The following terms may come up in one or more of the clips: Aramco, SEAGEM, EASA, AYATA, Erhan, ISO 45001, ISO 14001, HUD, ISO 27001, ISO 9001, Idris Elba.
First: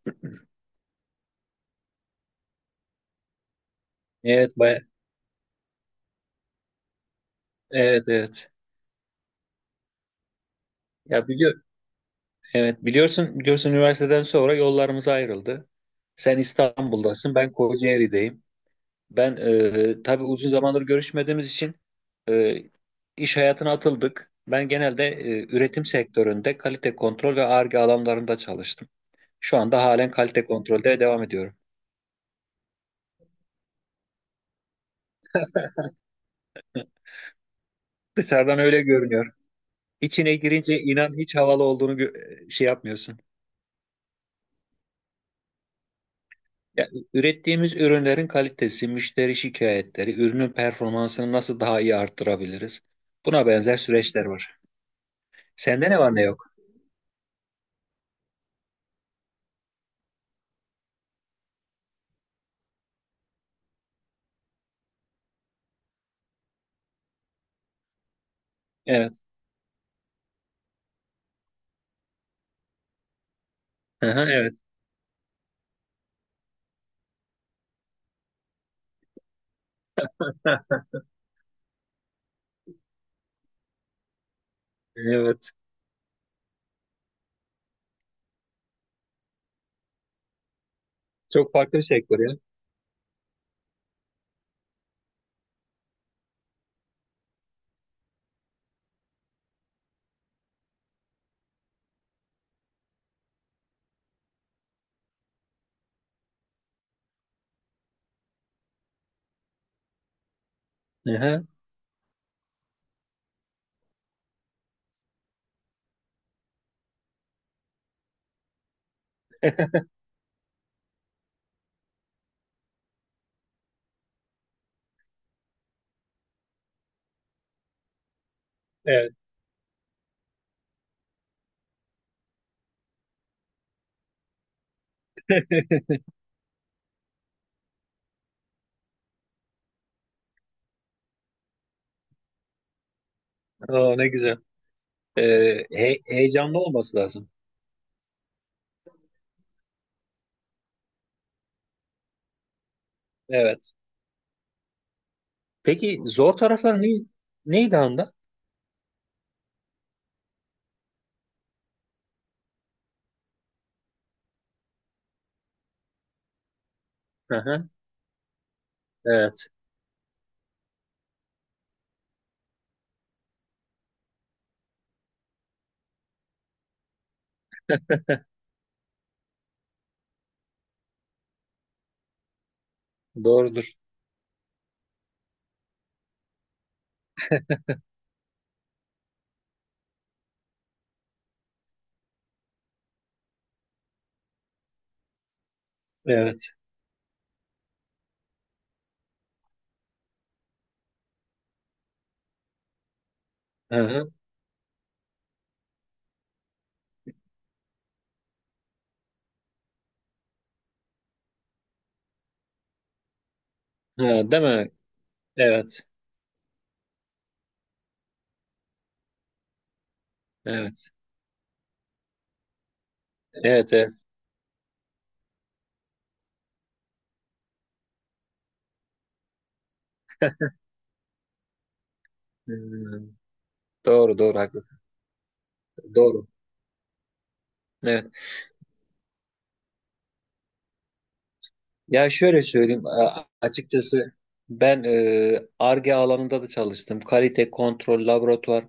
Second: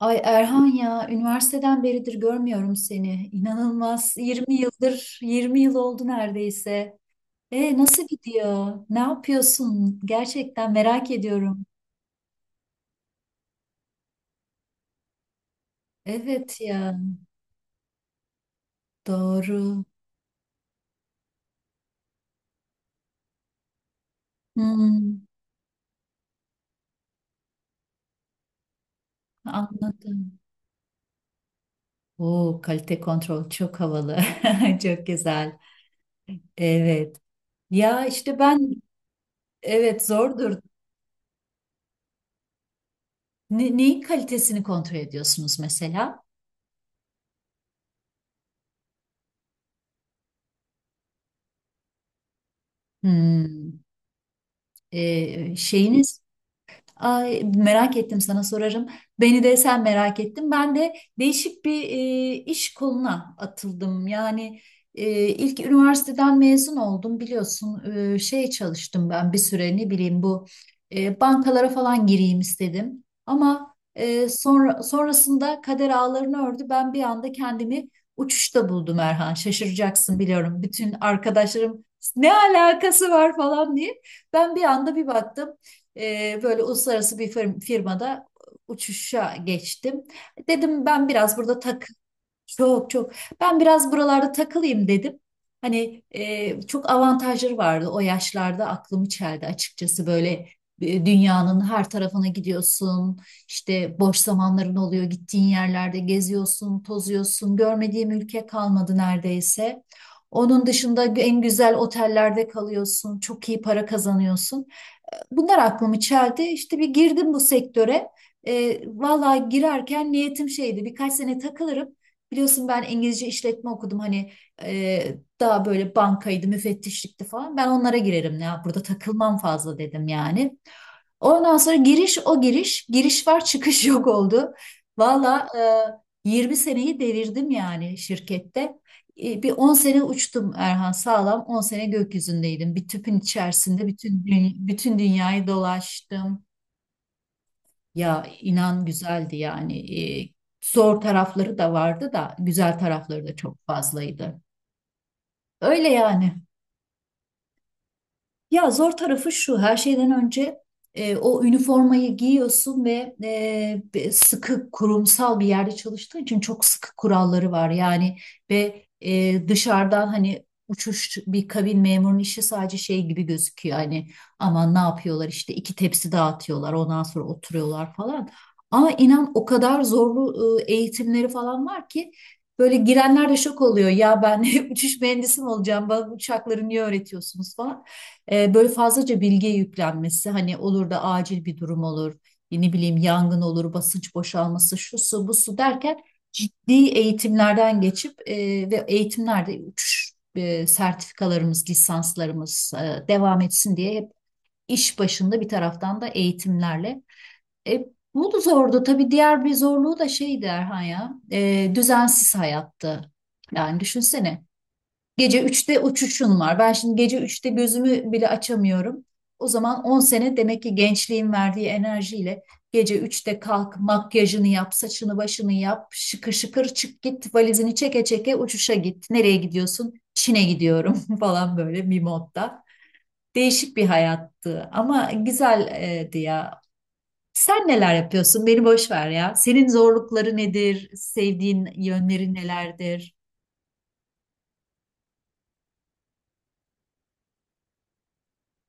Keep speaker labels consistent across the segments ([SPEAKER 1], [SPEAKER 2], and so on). [SPEAKER 1] Ay Erhan ya üniversiteden beridir görmüyorum seni. İnanılmaz. 20
[SPEAKER 2] Evet,
[SPEAKER 1] yıldır 20 yıl oldu neredeyse. E, nasıl
[SPEAKER 2] evet, evet.
[SPEAKER 1] gidiyor? Ne yapıyorsun? Gerçekten merak
[SPEAKER 2] Ya biliyor,
[SPEAKER 1] ediyorum.
[SPEAKER 2] evet biliyorsun, üniversiteden sonra yollarımız ayrıldı. Sen
[SPEAKER 1] Evet ya,
[SPEAKER 2] İstanbul'dasın, ben Kocaeli'deyim.
[SPEAKER 1] doğru.
[SPEAKER 2] Tabii uzun zamandır görüşmediğimiz için e, iş hayatına atıldık. Ben genelde
[SPEAKER 1] Hmm,
[SPEAKER 2] üretim sektöründe kalite kontrol ve Ar-Ge alanlarında çalıştım. Şu anda halen
[SPEAKER 1] anladım.
[SPEAKER 2] kalite kontrolde devam ediyorum.
[SPEAKER 1] Oo, kalite kontrol çok havalı. Çok güzel. Evet. Ya işte
[SPEAKER 2] Dışarıdan
[SPEAKER 1] ben,
[SPEAKER 2] öyle görünüyor.
[SPEAKER 1] evet,
[SPEAKER 2] İçine
[SPEAKER 1] zordur.
[SPEAKER 2] girince inan hiç havalı olduğunu şey yapmıyorsun.
[SPEAKER 1] Neyin kalitesini kontrol ediyorsunuz mesela?
[SPEAKER 2] Ya, ürettiğimiz ürünlerin kalitesi, müşteri şikayetleri, ürünün performansını nasıl daha iyi arttırabiliriz? Buna benzer
[SPEAKER 1] Hmm.
[SPEAKER 2] süreçler var.
[SPEAKER 1] e,
[SPEAKER 2] Sende ne var
[SPEAKER 1] şeyiniz
[SPEAKER 2] ne yok?
[SPEAKER 1] Ay, merak ettim, sana sorarım. Beni de sen merak ettin. Ben de değişik bir iş koluna atıldım. Yani ilk üniversiteden mezun oldum, biliyorsun. Çalıştım
[SPEAKER 2] Evet.
[SPEAKER 1] ben bir süre, ne bileyim, bu bankalara falan gireyim istedim. Ama
[SPEAKER 2] Aha, evet.
[SPEAKER 1] sonra sonrasında kader ağlarını ördü. Ben bir anda kendimi uçuşta buldum Erhan. Şaşıracaksın biliyorum. Bütün arkadaşlarım ne alakası var falan diye. Ben bir anda bir baktım.
[SPEAKER 2] Evet.
[SPEAKER 1] Böyle uluslararası bir firmada uçuşa geçtim. Dedim ben biraz
[SPEAKER 2] Çok
[SPEAKER 1] burada
[SPEAKER 2] farklı bir
[SPEAKER 1] tak
[SPEAKER 2] sektör ya.
[SPEAKER 1] Çok çok, ben biraz buralarda takılayım dedim. Hani çok avantajları vardı, o yaşlarda aklımı çeldi açıkçası. Böyle dünyanın her tarafına gidiyorsun. İşte boş zamanların oluyor, gittiğin yerlerde geziyorsun, tozuyorsun. Görmediğim ülke kalmadı neredeyse. Onun dışında en
[SPEAKER 2] Aha,
[SPEAKER 1] güzel otellerde kalıyorsun, çok iyi para kazanıyorsun, bunlar aklımı çeldi. İşte bir girdim bu sektöre. Vallahi girerken niyetim şeydi, birkaç sene takılırım. Biliyorsun ben İngilizce işletme okudum, hani e, daha böyle bankaydı, müfettişlikti falan. Ben onlara girerim ya, burada
[SPEAKER 2] evet.
[SPEAKER 1] takılmam fazla dedim yani. Ondan sonra giriş o giriş, giriş var çıkış yok oldu. Valla 20 seneyi devirdim yani şirkette. Bir 10 sene uçtum Erhan, sağlam 10 sene gökyüzündeydim. Bir tüpün içerisinde
[SPEAKER 2] Oo, ne güzel.
[SPEAKER 1] bütün dünyayı dolaştım.
[SPEAKER 2] Heyecanlı olması lazım.
[SPEAKER 1] Ya inan güzeldi yani. E, Zor tarafları da vardı da güzel tarafları da çok
[SPEAKER 2] Evet.
[SPEAKER 1] fazlaydı. Öyle
[SPEAKER 2] Peki zor
[SPEAKER 1] yani.
[SPEAKER 2] tarafları neydi anda?
[SPEAKER 1] Ya zor tarafı şu, her şeyden önce o üniformayı giyiyorsun ve sıkı kurumsal bir yerde çalıştığın için çok sıkı kuralları
[SPEAKER 2] Aha,
[SPEAKER 1] var. Yani ve
[SPEAKER 2] evet.
[SPEAKER 1] dışarıdan hani uçuş, bir kabin memurunun işi sadece şey gibi gözüküyor. Hani aman ne yapıyorlar, işte iki tepsi dağıtıyorlar, ondan sonra oturuyorlar falan. Ama inan o kadar zorlu eğitimleri falan var ki, böyle girenler de şok
[SPEAKER 2] Doğrudur.
[SPEAKER 1] oluyor. Ya ben uçuş mühendisi mi olacağım? Bana bu uçakları niye öğretiyorsunuz falan. Böyle fazlaca bilgiye yüklenmesi, hani olur da acil bir durum olur, ne bileyim yangın olur, basınç boşalması, şu su bu su derken
[SPEAKER 2] Evet.
[SPEAKER 1] ciddi eğitimlerden geçip ve eğitimlerde uçuş sertifikalarımız, lisanslarımız devam etsin diye
[SPEAKER 2] Aha.
[SPEAKER 1] hep iş başında, bir taraftan da eğitimlerle. E, Bu da zordu tabii. Diğer bir zorluğu da şeydi Erhan ya, düzensiz hayattı. Yani
[SPEAKER 2] Ha, değil
[SPEAKER 1] düşünsene.
[SPEAKER 2] mi?
[SPEAKER 1] Gece üçte
[SPEAKER 2] Evet.
[SPEAKER 1] uçuşun var. Ben şimdi gece üçte gözümü bile açamıyorum. O zaman 10 sene demek ki
[SPEAKER 2] Evet.
[SPEAKER 1] gençliğin verdiği enerjiyle gece üçte
[SPEAKER 2] Evet.
[SPEAKER 1] kalk,
[SPEAKER 2] Evet.
[SPEAKER 1] makyajını yap, saçını başını yap, şıkır şıkır çık git, valizini çeke çeke uçuşa git. Nereye gidiyorsun? Çin'e gidiyorum falan, böyle bir modda.
[SPEAKER 2] Hmm.
[SPEAKER 1] Değişik bir
[SPEAKER 2] Doğru doğru haklı.
[SPEAKER 1] hayattı ama güzeldi
[SPEAKER 2] Doğru.
[SPEAKER 1] ya. Sen neler
[SPEAKER 2] Evet.
[SPEAKER 1] yapıyorsun? Beni boş ver ya. Senin zorlukları nedir? Sevdiğin
[SPEAKER 2] Ya
[SPEAKER 1] yönleri
[SPEAKER 2] şöyle söyleyeyim
[SPEAKER 1] nelerdir?
[SPEAKER 2] açıkçası Ar-Ge alanında da çalıştım. Kalite kontrol laboratuvar.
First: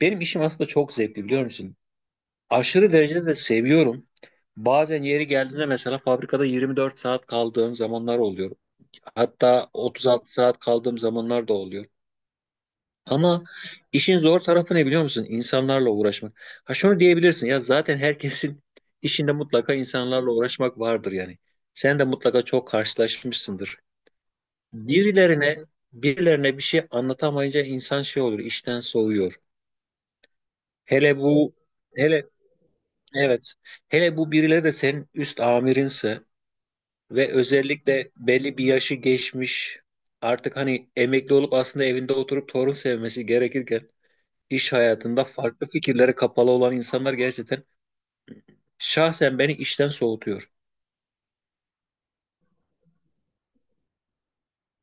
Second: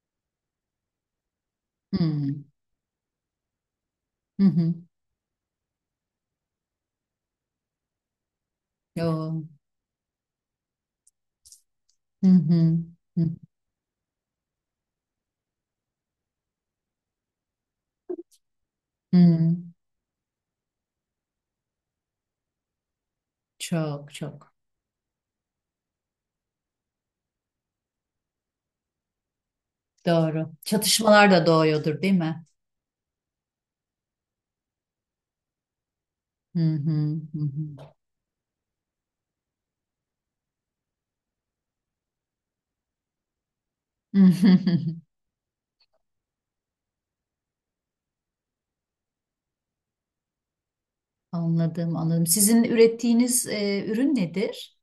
[SPEAKER 2] Benim işim aslında çok zevkli biliyor musun?
[SPEAKER 1] Hmm.
[SPEAKER 2] Aşırı derecede de seviyorum.
[SPEAKER 1] Hı hı.
[SPEAKER 2] Bazen yeri geldiğinde mesela fabrikada 24 saat kaldığım zamanlar oluyor.
[SPEAKER 1] Yo.
[SPEAKER 2] Hatta 36 saat kaldığım zamanlar da oluyor.
[SPEAKER 1] Hı hı. Hı
[SPEAKER 2] Ama işin zor tarafı ne biliyor musun? İnsanlarla uğraşmak. Ha şunu diyebilirsin ya zaten herkesin işinde
[SPEAKER 1] hı.
[SPEAKER 2] mutlaka insanlarla uğraşmak vardır yani. Sen de mutlaka çok karşılaşmışsındır.
[SPEAKER 1] Çok çok
[SPEAKER 2] Birilerine birilerine bir şey anlatamayınca insan şey olur, işten soğuyor.
[SPEAKER 1] doğru.
[SPEAKER 2] Hele
[SPEAKER 1] Çatışmalar da
[SPEAKER 2] bu
[SPEAKER 1] doğuyordur değil
[SPEAKER 2] hele
[SPEAKER 1] mi?
[SPEAKER 2] evet. Hele bu birileri de senin üst amirinse
[SPEAKER 1] Hı hı.
[SPEAKER 2] ve
[SPEAKER 1] Hı
[SPEAKER 2] özellikle belli bir yaşı geçmiş, artık hani emekli olup aslında evinde oturup torun sevmesi gerekirken iş
[SPEAKER 1] hı.
[SPEAKER 2] hayatında farklı fikirlere kapalı olan insanlar gerçekten şahsen beni işten soğutuyor.
[SPEAKER 1] Anladım, anladım. Sizin ürettiğiniz ürün nedir?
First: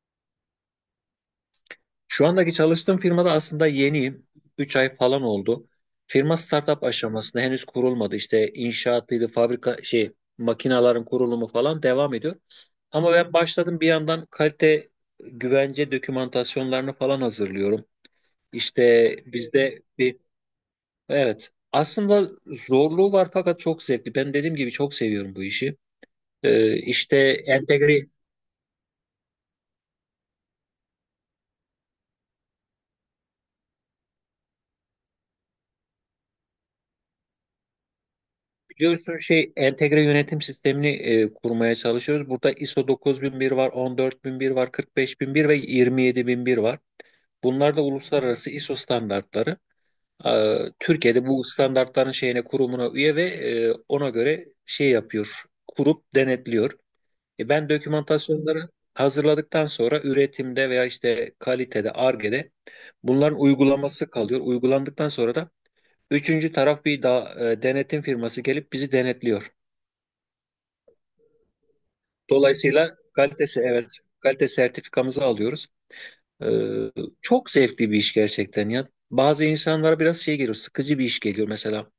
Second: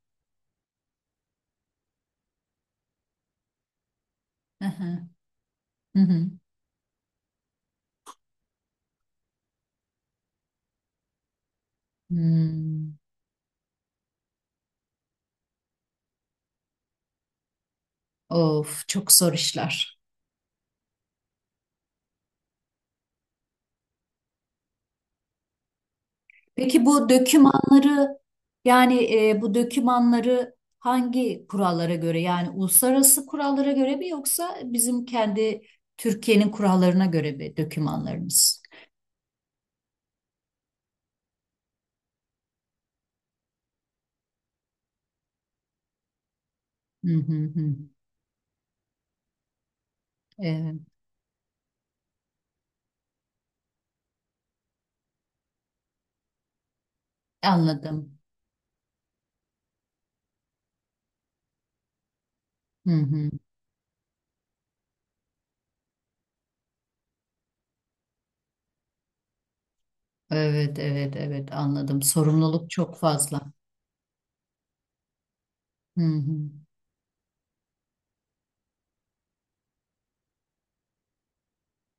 [SPEAKER 2] Şu andaki çalıştığım firmada aslında yeniyim.
[SPEAKER 1] Hı
[SPEAKER 2] Üç ay
[SPEAKER 1] hı.
[SPEAKER 2] falan oldu.
[SPEAKER 1] Hı hı.
[SPEAKER 2] Firma startup aşamasında, henüz kurulmadı. İşte inşaatlıydı, fabrika şey, makinaların kurulumu falan devam ediyor.
[SPEAKER 1] Hmm.
[SPEAKER 2] Ama ben başladım, bir yandan kalite güvence dokümantasyonlarını falan hazırlıyorum.
[SPEAKER 1] Of,
[SPEAKER 2] İşte
[SPEAKER 1] çok zor
[SPEAKER 2] bizde
[SPEAKER 1] işler.
[SPEAKER 2] bir, evet, aslında zorluğu var fakat çok zevkli. Ben dediğim gibi çok seviyorum bu işi.
[SPEAKER 1] Peki bu
[SPEAKER 2] İşte entegre
[SPEAKER 1] dökümanları yani e, bu dökümanları hangi kurallara göre, yani uluslararası kurallara göre mi, yoksa bizim kendi Türkiye'nin kurallarına göre mi dökümanlarınız?
[SPEAKER 2] Biliyorsun şey entegre yönetim sistemini kurmaya çalışıyoruz. Burada ISO 9001 var, 14001 var, 45001 ve 27001 var.
[SPEAKER 1] Hı hı hı.
[SPEAKER 2] Bunlar da uluslararası ISO standartları.
[SPEAKER 1] Evet,
[SPEAKER 2] Türkiye'de bu standartların şeyine, kurumuna üye ve ona göre şey yapıyor, kurup denetliyor. Ben
[SPEAKER 1] anladım.
[SPEAKER 2] dokümantasyonları hazırladıktan sonra üretimde veya işte kalitede, Ar-Ge'de
[SPEAKER 1] Hı hı.
[SPEAKER 2] bunların uygulaması kalıyor. Uygulandıktan sonra da üçüncü taraf bir daha denetim firması gelip bizi denetliyor.
[SPEAKER 1] Evet, evet, evet, anladım. Sorumluluk
[SPEAKER 2] Dolayısıyla
[SPEAKER 1] çok fazla.
[SPEAKER 2] kalitesi, evet, kalite sertifikamızı alıyoruz.
[SPEAKER 1] Hı
[SPEAKER 2] Ee,
[SPEAKER 1] hı.
[SPEAKER 2] Çok zevkli bir iş gerçekten ya. Bazı insanlara biraz şey geliyor, sıkıcı bir iş geliyor mesela.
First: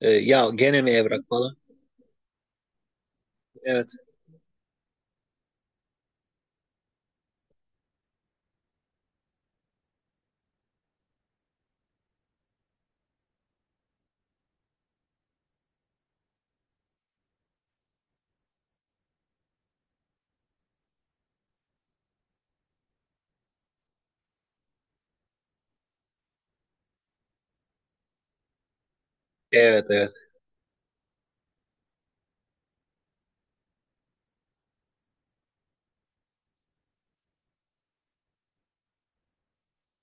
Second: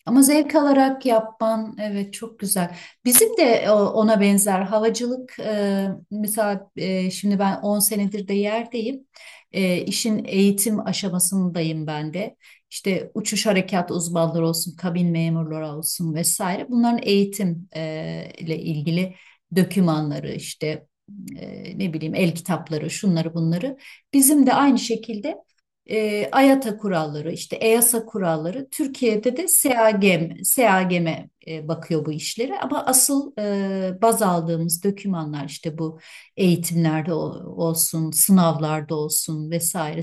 [SPEAKER 1] Ama
[SPEAKER 2] Ya
[SPEAKER 1] zevk
[SPEAKER 2] gene mi
[SPEAKER 1] alarak
[SPEAKER 2] evrak falan?
[SPEAKER 1] yapman, evet, çok güzel. Bizim de
[SPEAKER 2] Evet,
[SPEAKER 1] ona benzer havacılık, mesela şimdi ben 10 senedir de yerdeyim. İşin eğitim aşamasındayım ben de. İşte uçuş harekat uzmanları olsun, kabin memurları olsun, vesaire. Bunların eğitim ile ilgili dokümanları, işte ne bileyim el kitapları, şunları bunları. Bizim de aynı şekilde AYATA kuralları, işte EASA kuralları, Türkiye'de de
[SPEAKER 2] evet, evet.
[SPEAKER 1] SEAGEM'e bakıyor bu işlere. Ama asıl baz aldığımız dokümanlar işte bu eğitimlerde olsun, sınavlarda olsun, vesaire,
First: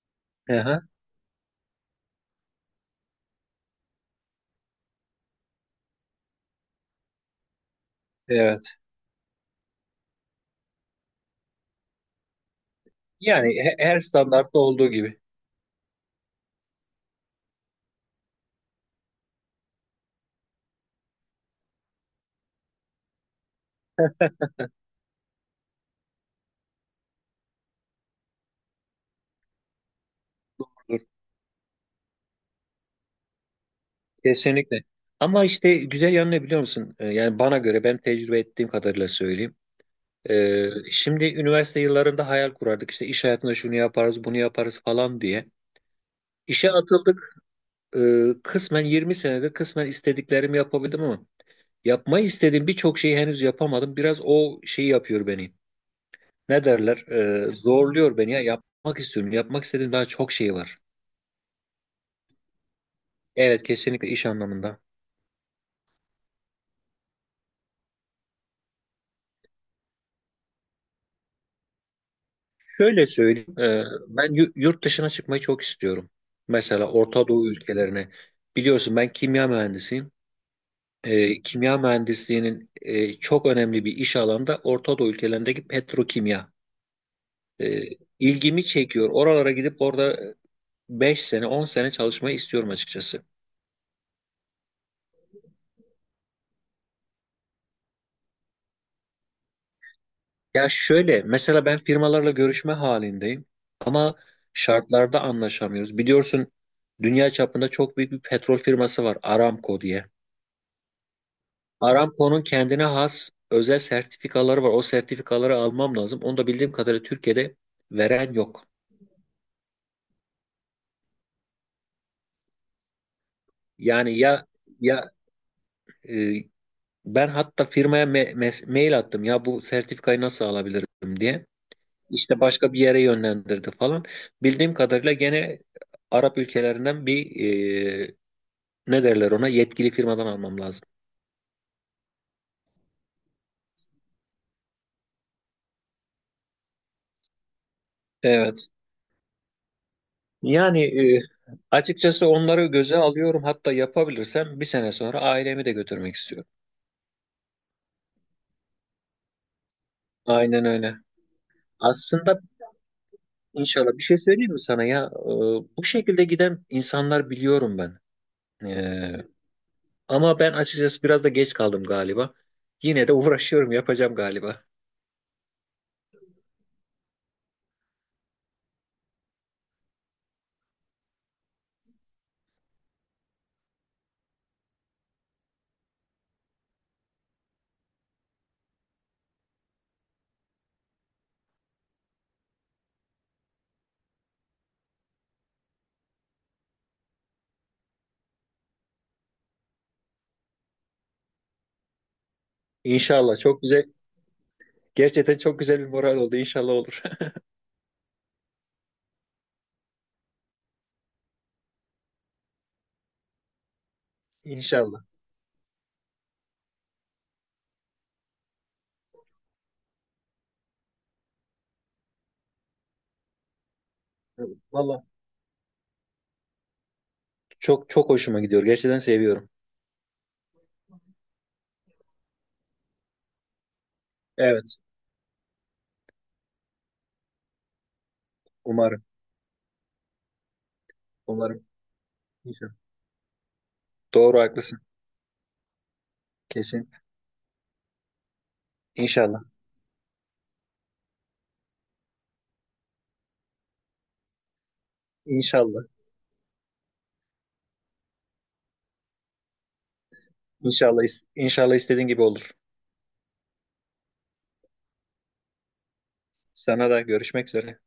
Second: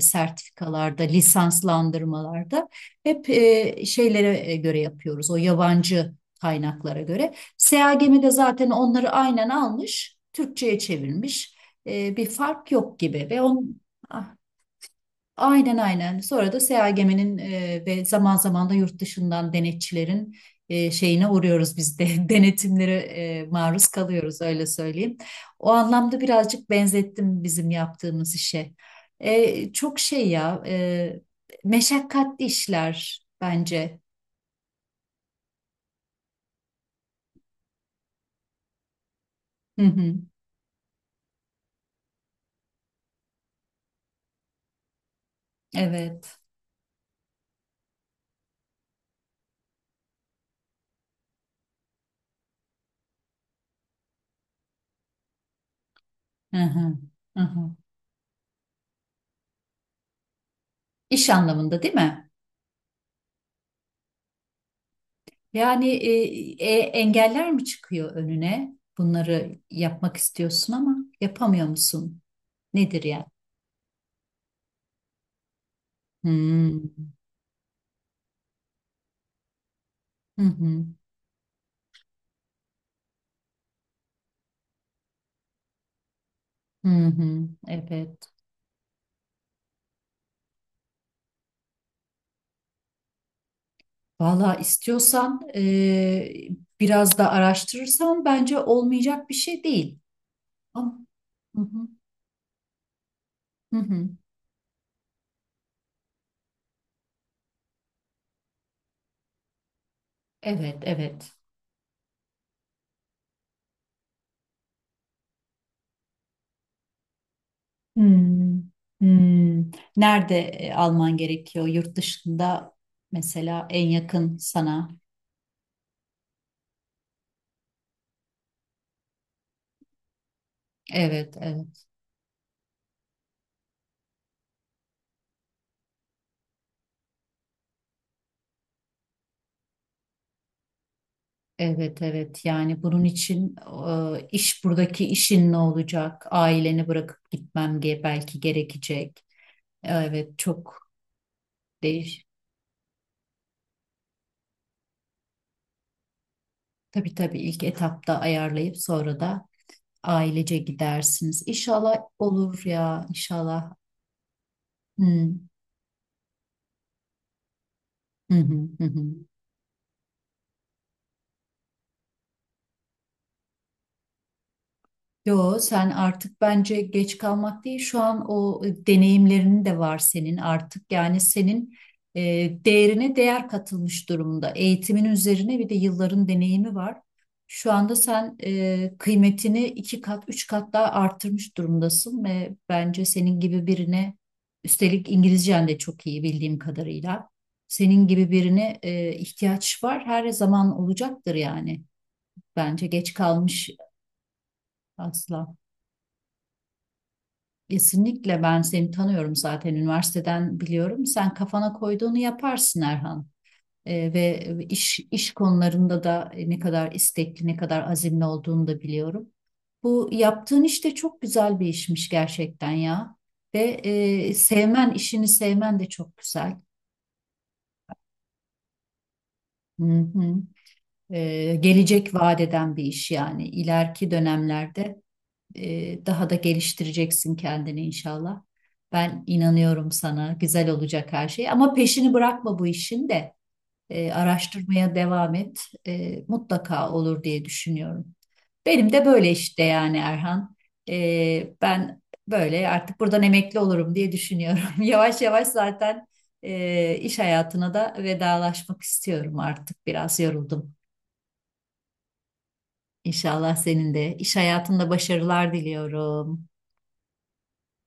[SPEAKER 2] Aha,
[SPEAKER 1] sertifikalarda, lisanslandırmalarda hep şeylere göre yapıyoruz. O yabancı kaynaklara göre. SEAGEM'i de zaten
[SPEAKER 2] evet.
[SPEAKER 1] onları aynen almış, Türkçe'ye çevirmiş. Bir fark yok gibi ve
[SPEAKER 2] Yani
[SPEAKER 1] onun,
[SPEAKER 2] he- her standartta olduğu gibi.
[SPEAKER 1] aynen aynen. Sonra da SEAGEM'in ve zaman zaman da yurt dışından denetçilerin şeyine uğruyoruz biz de. Denetimlere maruz kalıyoruz öyle söyleyeyim. O anlamda birazcık benzettim bizim yaptığımız işe. Çok şey ya,
[SPEAKER 2] Dur.
[SPEAKER 1] meşakkatli işler bence.
[SPEAKER 2] Kesinlikle. Ama işte güzel yanı ne biliyor musun? Yani bana göre, ben tecrübe ettiğim kadarıyla söyleyeyim.
[SPEAKER 1] Hı hı.
[SPEAKER 2] Şimdi üniversite yıllarında hayal kurardık. İşte iş hayatında şunu yaparız, bunu yaparız falan diye.
[SPEAKER 1] Evet.
[SPEAKER 2] İşe atıldık, kısmen 20 senede kısmen istediklerimi yapabildim ama yapmayı istediğim birçok şeyi henüz yapamadım. Biraz o şeyi yapıyor beni.
[SPEAKER 1] Hı
[SPEAKER 2] Ne
[SPEAKER 1] hı.
[SPEAKER 2] derler?
[SPEAKER 1] Hı hı.
[SPEAKER 2] Zorluyor beni ya. Yapmak istiyorum. Yapmak istediğim daha çok şey var.
[SPEAKER 1] İş anlamında değil mi?
[SPEAKER 2] Evet, kesinlikle iş anlamında.
[SPEAKER 1] Yani engeller mi çıkıyor önüne? Bunları yapmak istiyorsun ama yapamıyor musun? Nedir
[SPEAKER 2] Şöyle
[SPEAKER 1] yani?
[SPEAKER 2] söyleyeyim. Yurt dışına çıkmayı çok istiyorum. Mesela
[SPEAKER 1] Hmm.
[SPEAKER 2] Orta Doğu ülkelerine. Biliyorsun ben kimya mühendisiyim.
[SPEAKER 1] Hı hı.
[SPEAKER 2] Kimya mühendisliğinin çok önemli bir iş alanında Orta Doğu ülkelerindeki petrokimya.
[SPEAKER 1] Hı hı.
[SPEAKER 2] E,
[SPEAKER 1] Evet.
[SPEAKER 2] ilgimi çekiyor. Oralara gidip orada 5 sene 10 sene çalışmayı istiyorum açıkçası.
[SPEAKER 1] Valla istiyorsan biraz da araştırırsan bence olmayacak bir şey değil.
[SPEAKER 2] Ya
[SPEAKER 1] Ama.
[SPEAKER 2] şöyle
[SPEAKER 1] Hı
[SPEAKER 2] mesela, ben
[SPEAKER 1] hı.
[SPEAKER 2] firmalarla görüşme halindeyim
[SPEAKER 1] Hı hı.
[SPEAKER 2] ama şartlarda anlaşamıyoruz. Biliyorsun, dünya çapında çok büyük bir petrol firması var, Aramco diye.
[SPEAKER 1] Evet, evet.
[SPEAKER 2] Aramco'nun kendine has özel sertifikaları var. O sertifikaları almam lazım. Onu da bildiğim kadarıyla Türkiye'de veren
[SPEAKER 1] Hmm.
[SPEAKER 2] yok.
[SPEAKER 1] Hmm. Nerede alman gerekiyor? Yurt dışında mesela, en
[SPEAKER 2] Yani
[SPEAKER 1] yakın
[SPEAKER 2] ya
[SPEAKER 1] sana.
[SPEAKER 2] ya e, Ben hatta firmaya mail attım ya bu sertifikayı nasıl alabilirim
[SPEAKER 1] Evet,
[SPEAKER 2] diye.
[SPEAKER 1] evet.
[SPEAKER 2] İşte başka bir yere yönlendirdi falan. Bildiğim kadarıyla gene Arap ülkelerinden bir, e, ne derler, ona yetkili firmadan almam lazım.
[SPEAKER 1] Evet, evet. Yani bunun için e, iş buradaki işin ne olacak? Aileni bırakıp gitmem belki
[SPEAKER 2] Evet.
[SPEAKER 1] gerekecek. Evet, çok
[SPEAKER 2] Yani e,
[SPEAKER 1] değiş.
[SPEAKER 2] Açıkçası onları göze alıyorum. Hatta yapabilirsem bir sene sonra ailemi de götürmek istiyorum.
[SPEAKER 1] Tabii tabii, ilk etapta ayarlayıp sonra da ailece
[SPEAKER 2] Aynen öyle.
[SPEAKER 1] gidersiniz. İnşallah
[SPEAKER 2] Aslında,
[SPEAKER 1] olur ya, inşallah.
[SPEAKER 2] inşallah, bir şey söyleyeyim mi sana ya?
[SPEAKER 1] Hı,
[SPEAKER 2] Bu şekilde giden insanlar biliyorum ben.
[SPEAKER 1] hı, hı, hı.
[SPEAKER 2] E, Ama ben açıkçası biraz da geç kaldım galiba. Yine de uğraşıyorum, yapacağım galiba.
[SPEAKER 1] Yo, sen artık, bence, geç kalmak değil. Şu an o deneyimlerin de var senin artık. Yani senin e, değerine değer katılmış durumda. Eğitimin üzerine bir de yılların deneyimi var. Şu anda sen kıymetini iki kat, üç kat daha arttırmış durumdasın ve bence senin gibi birine, üstelik İngilizcen de çok iyi bildiğim kadarıyla. Senin gibi birine ihtiyaç var. Her zaman olacaktır yani. Bence geç
[SPEAKER 2] İnşallah, çok
[SPEAKER 1] kalmış
[SPEAKER 2] güzel. Gerçekten
[SPEAKER 1] asla.
[SPEAKER 2] çok güzel bir moral oldu. İnşallah olur.
[SPEAKER 1] Kesinlikle ben seni tanıyorum, zaten üniversiteden biliyorum. Sen kafana koyduğunu yaparsın Erhan. Ve iş
[SPEAKER 2] İnşallah.
[SPEAKER 1] iş konularında da ne kadar istekli, ne kadar azimli olduğunu da biliyorum. Bu yaptığın iş de çok güzel bir işmiş gerçekten ya. Ve sevmen,
[SPEAKER 2] Valla
[SPEAKER 1] işini sevmen de çok güzel.
[SPEAKER 2] çok çok hoşuma gidiyor. Gerçekten seviyorum.
[SPEAKER 1] Hı hı. Gelecek vaat eden bir iş yani. İleriki
[SPEAKER 2] Evet.
[SPEAKER 1] dönemlerde daha da geliştireceksin kendini inşallah.
[SPEAKER 2] Umarım.
[SPEAKER 1] Ben inanıyorum sana. Güzel olacak her şey.
[SPEAKER 2] Umarım.
[SPEAKER 1] Ama peşini bırakma bu
[SPEAKER 2] İnşallah.
[SPEAKER 1] işin de.
[SPEAKER 2] Doğru, haklısın.
[SPEAKER 1] Araştırmaya devam et.
[SPEAKER 2] Kesin.
[SPEAKER 1] Mutlaka olur diye düşünüyorum. Benim de böyle
[SPEAKER 2] İnşallah.
[SPEAKER 1] işte, yani Erhan. Ben böyle artık buradan emekli olurum diye düşünüyorum. Yavaş yavaş
[SPEAKER 2] İnşallah.
[SPEAKER 1] zaten iş hayatına da vedalaşmak istiyorum artık. Biraz yoruldum.
[SPEAKER 2] İnşallah istediğin gibi olur.
[SPEAKER 1] İnşallah senin de iş hayatında başarılar diliyorum.
[SPEAKER 2] Sana da, görüşmek üzere.